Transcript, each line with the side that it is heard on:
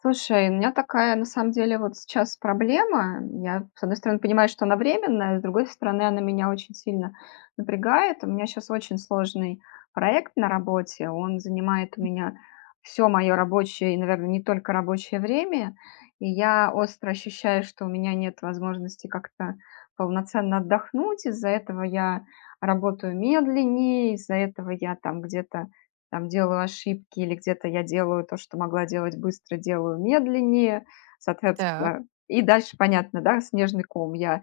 left: Слушай, у меня такая, на самом деле, вот сейчас проблема. Я, с одной стороны, понимаю, что она временная, с другой стороны, она меня очень сильно напрягает. У меня сейчас очень сложный проект на работе. Он занимает у меня все мое рабочее и, наверное, не только рабочее время. И я остро ощущаю, что у меня нет возможности как-то полноценно отдохнуть. Из-за этого я работаю медленнее, из-за этого я там где-то там делаю ошибки или где-то я делаю то, что могла делать быстро, делаю медленнее,
right: Так.
left: соответственно. И дальше понятно, да, снежный ком. Я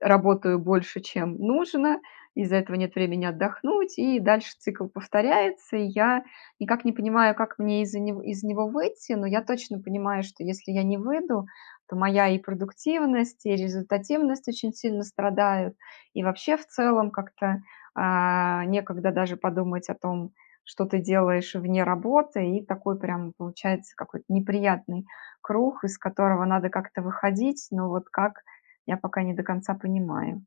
left: работаю больше, чем нужно, из-за этого нет времени отдохнуть, и дальше цикл повторяется, и я никак не понимаю, как мне из-за него, из него выйти, но я точно понимаю, что если я не выйду, то моя и продуктивность, и результативность очень сильно страдают, и вообще в целом как-то некогда даже подумать о том, что ты делаешь вне работы, и такой прям получается какой-то неприятный круг, из которого надо как-то выходить, но вот как, я пока не до конца понимаю.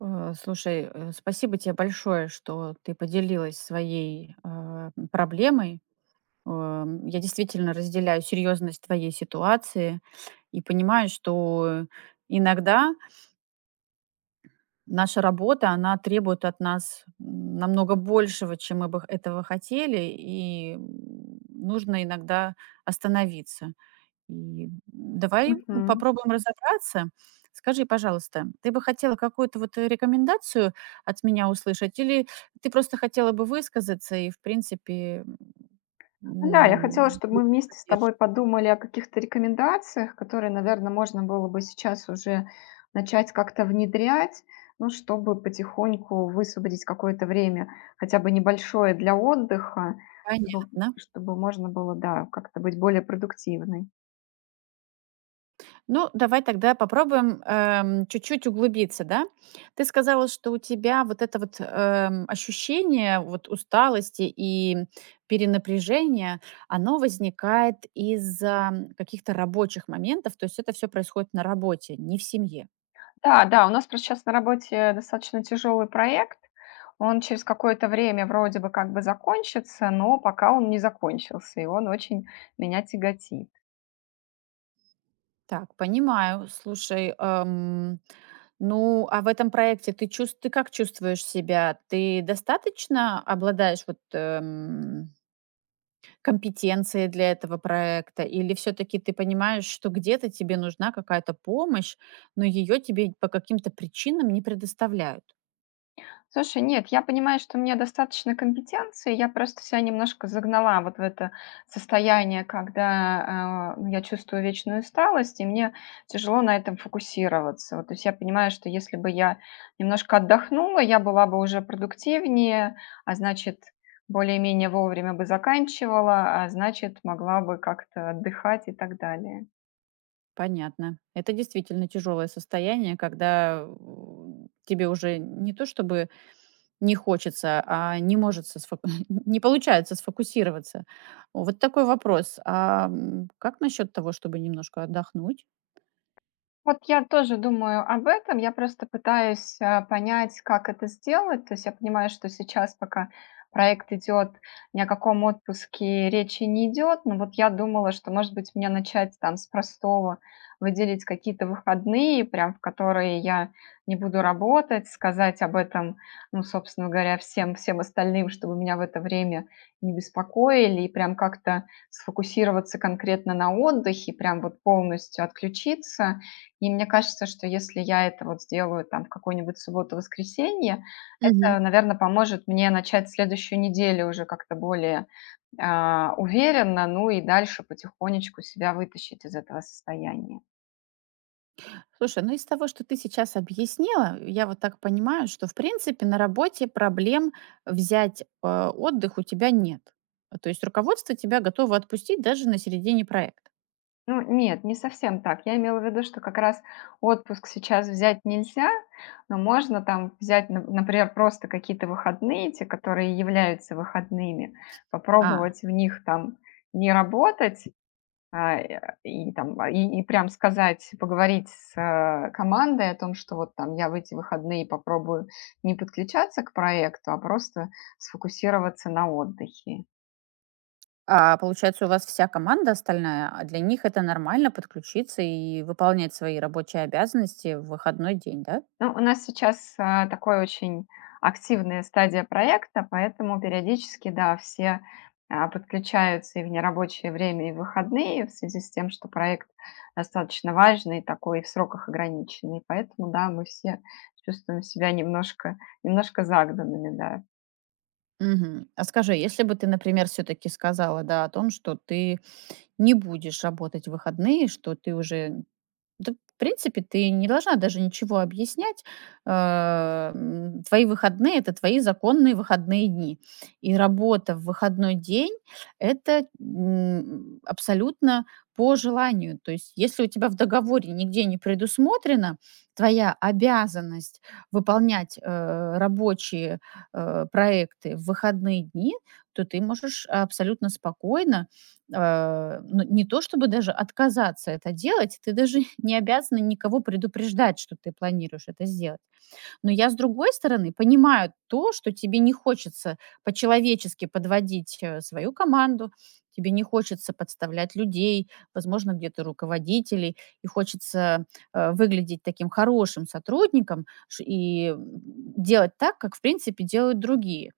right: Слушай, спасибо тебе большое, что ты поделилась своей проблемой. Я действительно разделяю серьезность твоей ситуации и понимаю, что иногда наша работа, она требует от нас намного большего, чем мы бы этого хотели, и нужно иногда остановиться. И давай
left: Мгм.
right: попробуем разобраться. Скажи, пожалуйста, ты бы хотела какую-то вот рекомендацию от меня услышать или ты просто хотела бы высказаться и, в принципе,
left: Ну да, я хотела, чтобы мы
right: получить
left: вместе с
right: поддержку?
left: тобой подумали о каких-то рекомендациях, которые, наверное, можно было бы сейчас уже начать как-то внедрять, ну, чтобы потихоньку высвободить какое-то время, хотя бы небольшое для отдыха, чтобы,
right: Понятно.
left: чтобы можно было, да, как-то быть более продуктивной.
right: Ну, давай тогда попробуем, чуть-чуть углубиться, да. Ты сказала, что у тебя вот это вот, ощущение вот усталости и перенапряжения, оно возникает из-за каких-то рабочих моментов, то есть это все происходит на работе, не в семье.
left: Да, да, у нас просто сейчас на работе достаточно тяжелый проект. Он через какое-то время вроде бы как бы закончится, но пока он не закончился, и он очень меня тяготит.
right: Так, понимаю. Слушай, ну, а в этом проекте ты как чувствуешь себя? Ты достаточно обладаешь вот, компетенции для этого проекта? Или все таки ты понимаешь, что где-то тебе нужна какая-то помощь, но ее тебе по каким-то причинам не предоставляют?
left: Слушай, нет, я понимаю, что у меня достаточно компетенции, я просто себя немножко загнала вот в это состояние, когда ну, я чувствую вечную усталость, и мне тяжело на этом фокусироваться. Вот, то есть я понимаю, что если бы я немножко отдохнула, я была бы уже продуктивнее, а значит, более-менее вовремя бы заканчивала, а значит, могла бы как-то отдыхать и так далее.
right: Понятно. Это действительно тяжелое состояние, когда, тебе уже не то чтобы не хочется, а не может сосфо не получается сфокусироваться. Вот такой вопрос. Как насчет того, чтобы немножко отдохнуть?
left: Вот я тоже думаю об этом. Я просто пытаюсь, понять, как это сделать. То есть я понимаю, что сейчас, пока проект идет, ни о каком отпуске речи не идет. Но вот я думала, что, может быть, мне начать там с простого, выделить какие-то выходные, прям в которые я не буду работать, сказать об этом, ну, собственно говоря, всем остальным, чтобы меня в это время не беспокоили, и прям как-то сфокусироваться конкретно на отдыхе, прям вот полностью отключиться и мне кажется, что если я это вот сделаю там в какую-нибудь субботу-воскресенье, это,
right: Мгм.
left: наверное, поможет мне начать следующую неделю уже как-то более, уверенно, ну и дальше потихонечку себя вытащить из этого состояния.
right: Слушай, ну из того, что ты сейчас объяснила, я вот так понимаю, что в принципе на работе проблем взять отдых у тебя нет. То есть руководство тебя готово отпустить даже на середине проекта.
left: Ну, нет, не совсем так. Я имела в виду, что как раз отпуск сейчас взять нельзя, но можно там взять, например, просто какие-то выходные, те, которые являются выходными,
right: А,
left: попробовать в них там не работать, и там, и прям сказать, поговорить с, командой о том, что вот там я в эти выходные попробую не подключаться к проекту, а просто сфокусироваться на отдыхе.
right: а получается, у вас вся команда остальная, а для них это нормально подключиться и выполнять свои рабочие обязанности в выходной день, да?
left: Ну, у нас сейчас такой очень активная стадия проекта, поэтому периодически, да, все подключаются и в нерабочее время, и в выходные, в связи с тем, что проект достаточно важный, такой и в сроках ограниченный. Поэтому, да, мы все чувствуем себя немножко загнанными, да.
right: Мгм. А скажи, если бы ты, например, все-таки сказала, да, о том, что ты не будешь работать в выходные, что ты уже Да, в принципе, ты не должна даже ничего объяснять. Твои выходные — это твои законные выходные дни. И работа в выходной день — это, абсолютно по желанию. То есть если у тебя в договоре нигде не предусмотрено твоя обязанность выполнять, рабочие, проекты в выходные дни, то ты можешь абсолютно спокойно, ну, не то чтобы даже отказаться это делать, ты даже не обязана никого предупреждать, что ты планируешь это сделать. Но я, с другой стороны, понимаю то, что тебе не хочется по-человечески подводить свою команду, тебе не хочется подставлять людей, возможно, где-то руководителей, и хочется выглядеть таким хорошим сотрудником делать так, как, в принципе, делают другие.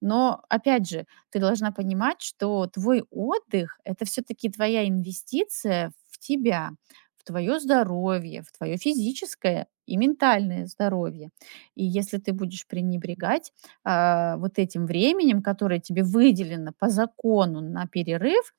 right: Но опять же, ты должна понимать, что твой отдых — это все таки твоя инвестиция в тебя, в твое здоровье, в твое физическое и ментальное здоровье. И если ты будешь пренебрегать, вот этим временем, которое тебе выделено по закону на перерыв,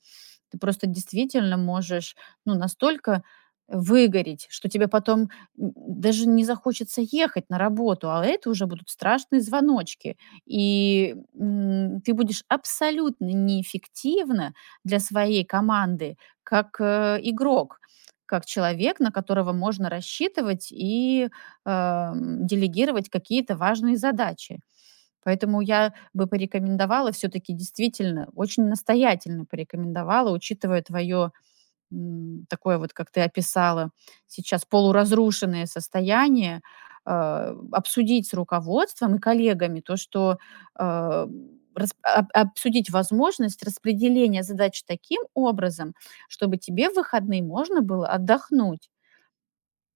right: ты просто действительно можешь, ну, настолько выгореть, что тебе потом н даже не захочется ехать на работу, а это уже будут страшные звоночки. И, ты будешь абсолютно неэффективна для своей команды как, игрок, как человек, на которого можно рассчитывать и, делегировать какие-то важные задачи. Поэтому я бы порекомендовала все таки действительно, очень настоятельно порекомендовала, учитывая твоё, такое вот, как ты описала сейчас, полуразрушенное состояние, обсудить с руководством и коллегами то, что, а, рас об обсудить возможность распределения задач таким образом, чтобы тебе в выходные можно было отдохнуть.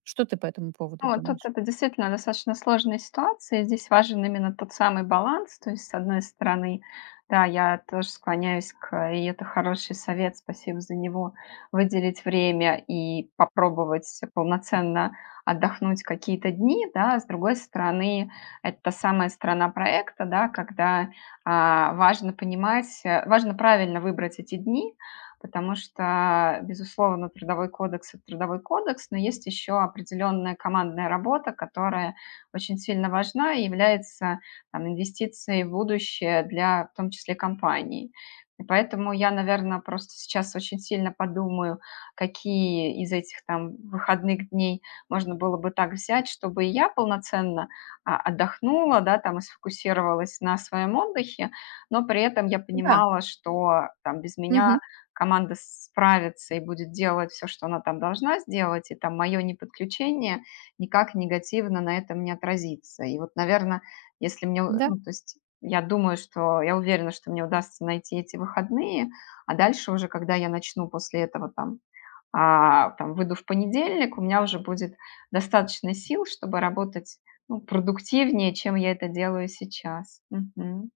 right: Что ты по этому поводу
left: Ну, вот тут
right: думаешь?
left: это действительно достаточно сложная ситуация. Здесь важен именно тот самый баланс. То есть, с одной стороны, да, я тоже склоняюсь к, и это хороший совет, спасибо за него, выделить время и попробовать полноценно отдохнуть какие-то дни, да. С другой стороны, это та самая сторона проекта, да, когда важно понимать, важно правильно выбрать эти дни, потому что, безусловно, трудовой кодекс – это трудовой кодекс, но есть еще определенная командная работа, которая очень сильно важна и является там, инвестицией в будущее для, в том числе, компании. И поэтому я, наверное, просто сейчас очень сильно подумаю, какие из этих там выходных дней можно было бы так взять, чтобы и я полноценно отдохнула, да, там и сфокусировалась на своем отдыхе, но при этом я
right: Да.
left: понимала, что там без
right: Мгм.
left: меня команда справится и будет делать все, что она там должна сделать, и там мое неподключение никак негативно на этом не отразится. И вот, наверное, если мне,
right: Да.
left: ну, то есть я думаю, что, я уверена, что мне удастся найти эти выходные, а дальше уже, когда я начну после этого там, там выйду в понедельник, у меня уже будет достаточно сил, чтобы работать ну, продуктивнее, чем я это делаю сейчас. Мгм.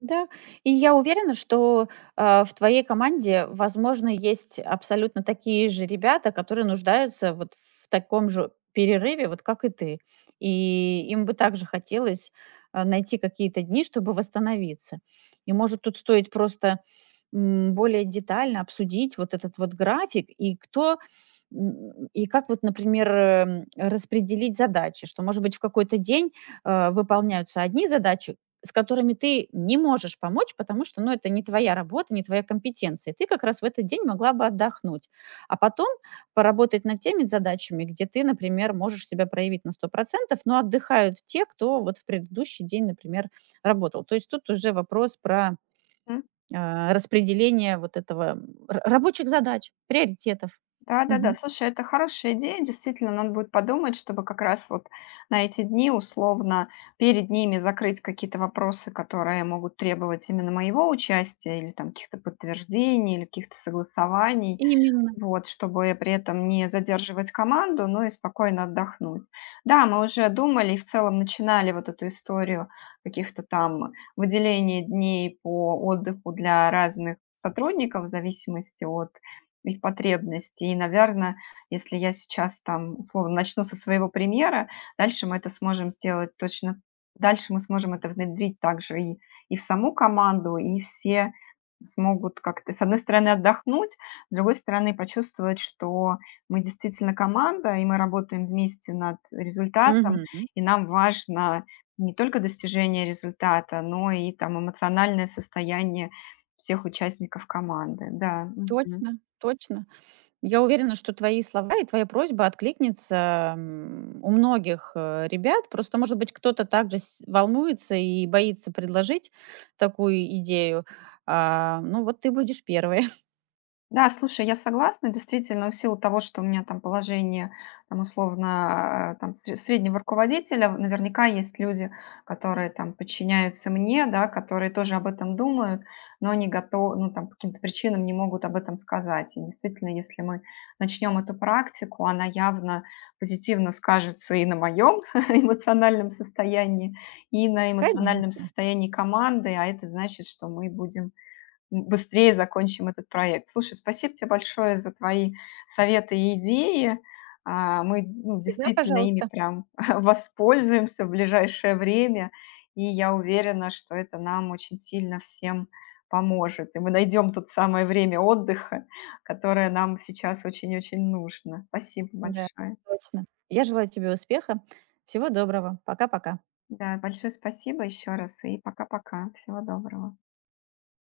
right: Да, и я уверена, что, в твоей команде, возможно, есть абсолютно такие же ребята, которые нуждаются вот в таком же перерыве, вот как и ты. И им бы также хотелось, найти какие-то дни, чтобы восстановиться. И, может, тут стоит просто, более детально обсудить вот этот вот график и кто, и как вот, например, распределить задачи, что, может быть, в какой-то день, выполняются одни задачи, с которыми ты не можешь помочь, потому что, ну, это не твоя работа, не твоя компетенция. Ты как раз в этот день могла бы отдохнуть, а потом поработать над теми задачами, где ты, например, можешь себя проявить на 100%. Но отдыхают те, кто вот в предыдущий день, например, работал. То есть тут уже вопрос про, распределение вот этого, рабочих задач, приоритетов.
left: Да-да-да,
right: Мгм.
left: слушай, это хорошая идея. Действительно, надо будет подумать, чтобы как раз вот на эти дни условно перед ними закрыть какие-то вопросы, которые могут требовать именно моего участия или там каких-то подтверждений или каких-то согласований.
right: Именно.
left: Вот, чтобы при этом не задерживать команду, но и спокойно отдохнуть. Да, мы уже думали и в целом начинали вот эту историю каких-то там выделения дней по отдыху для разных сотрудников в зависимости от их потребности. И, наверное, если я сейчас там, условно, начну со своего примера, дальше мы это сможем сделать точно, дальше мы сможем это внедрить также и в саму команду, и все смогут как-то, с одной стороны, отдохнуть, с другой стороны, почувствовать, что мы действительно команда, и мы работаем вместе над результатом,
right: Мгм.
left: и нам важно не только достижение результата, но и там эмоциональное состояние всех участников команды. Да. Мгм.
right: Точно, точно. Я уверена, что твои слова и твоя просьба откликнется, у многих, ребят. Просто, может быть, кто-то также с волнуется и боится предложить такую идею. А, ну, вот ты будешь первой.
left: Да, слушай, я согласна. Действительно, в силу того, что у меня там положение, там, условно, там, среднего руководителя, наверняка есть люди, которые там подчиняются мне, да, которые тоже об этом думают, но не готовы, ну, там, по каким-то причинам не могут об этом сказать. И действительно, если мы начнем эту практику, она явно позитивно скажется и на моем эмоциональном состоянии, и на эмоциональном
right: Конечно.
left: состоянии команды, а это значит, что мы будем быстрее закончим этот проект. Слушай, спасибо тебе большое за твои советы и идеи. Мы ну,
right: Всегда
left: действительно ими
right: пожалуйста.
left: прям воспользуемся в ближайшее время, и я уверена, что это нам очень сильно всем поможет. И мы найдем тут самое время отдыха, которое нам сейчас очень-очень нужно. Спасибо
right: Да,
left: большое.
right: точно. Я желаю тебе успеха. Всего доброго. Пока-пока.
left: Да, большое спасибо еще раз и пока-пока. Всего доброго.